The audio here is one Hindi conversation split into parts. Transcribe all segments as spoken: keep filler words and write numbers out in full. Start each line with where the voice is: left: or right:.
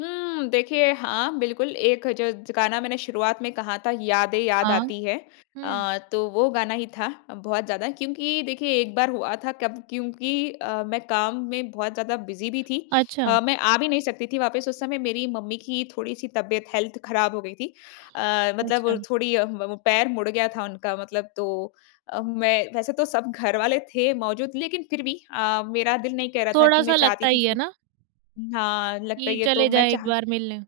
left: हम्म देखिए, हाँ बिल्कुल, एक ज ज गाना मैंने शुरुआत में कहा था, "यादें याद
right: हाँ।
left: आती हैं।"
right: हुँ।
left: अ, तो वो गाना ही था, बहुत ज़्यादा क्योंकि देखिए, एक बार हुआ था कब क्योंकि अ, मैं काम में बहुत ज़्यादा बिज़ी भी थी।
right: अच्छा।
left: अ, मैं आ भी नहीं सकती थी वापस, उस समय मेरी मम्मी की थोड़ी-सी तबियत हेल्थ खराब हो गई थी। अ, मतलब
right: अच्छा।
left: थोड़ी अ, म वो पैर मुड़ गया था उनका मतलब तो अ, मैं वैसे तो सब घरवाले थे मौजूद। लेकिन फिर भी अ, मेरा दिल नहीं कह रहा था कि मैं
right: थोड़ा-सा
left: चाहती
right: लगता
left: थी
right: ही है
left: कि
right: ना?
left: हाँ, लगता
right: कि
left: ही है। तो
right: चले
left: मैं
right: जाएँ एक
left: चाह
right: बार मिलने।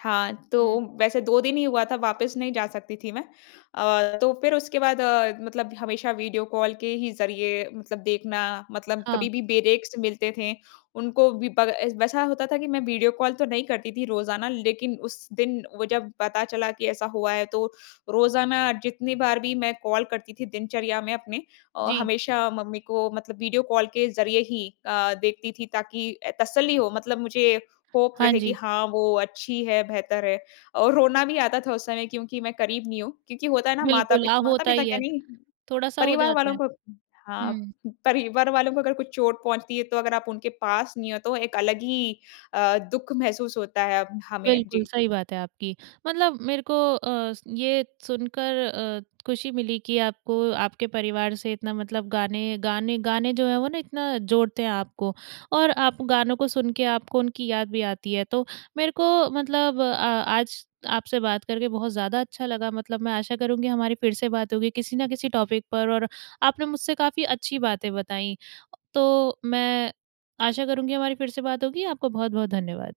left: हाँ,
right: हुँ।
left: तो वैसे दो दिन ही हुआ था, वापस नहीं जा सकती थी मैं। अ, तो फिर उसके बाद अ, मतलब हमेशा वीडियो कॉल के ही ज़रिए मतलब देखना, मतलब
right: हाँ।
left: कभी भी बेरेक्स मिलते थे, उनको भी ब एस वैसा होता था कि मैं वीडियो कॉल तो नहीं करती थी रोज़ाना, लेकिन उस दिन वो जब पता चला कि ऐसा हुआ है तो, रोज़ाना जितनी बार भी मैं कॉल करती थी दिनचर्या में अपने औ
right: जी।
left: हमेशा मम्मी को मतलब वीडियो कॉल के ज़रिए ही अ, देखती थी ताकि अ, तसल्ली हो, मतलब मुझे होप
right: हाँ
left: रहे कि
right: जी।
left: हाँ वो अच्छी हैं, बेहतर हैं और रोना भी आता था उस समय, क्योंकि मैं करीब नहीं हूँ। क्योंकि होता है ना
right: बिल्कुल।
left: माता-पित
right: हाँ होता
left: माता-पिता
right: ही
left: क्या
right: है।
left: नहीं,
right: थोड़ा-सा हो
left: परिवार
right: जाता
left: वालों
right: है।
left: को हाँ,
right: हुँ।
left: परिवार वालों को अगर कुछ चोट पहुँचती है, तो अगर आप उनके पास नहीं हो तो, एक अलग ही अ, दुःख महसूस होता है अब हमें।
right: बिल्कुल,
left: जी।
right: सही बात है आपकी। मतलब मेरे को अ, स ये सुनकर अ, खुशी मिली कि आपको, आपके परिवार से इतना मतलब गाने-गाने-गाने जो हैं वो ना, इतना जोड़ते हैं आपको। और आप गानों को सुन के, आपको उनकी याद भी आती है। तो मेरे को मतलब अ, आज आपसे बात करके बहुत ज़्यादा अच्छा लगा। मतलब मैं आशा करूँगी हमारी फिर से बात होगी, किसी ना किसी टॉपिक पर और आपने मुझसे काफ़ी अच्छी बातें बताईं। तो, मैं आशा करूँगी हमारी फिर से बात होगी, आपको बहुत-बहुत धन्यवाद।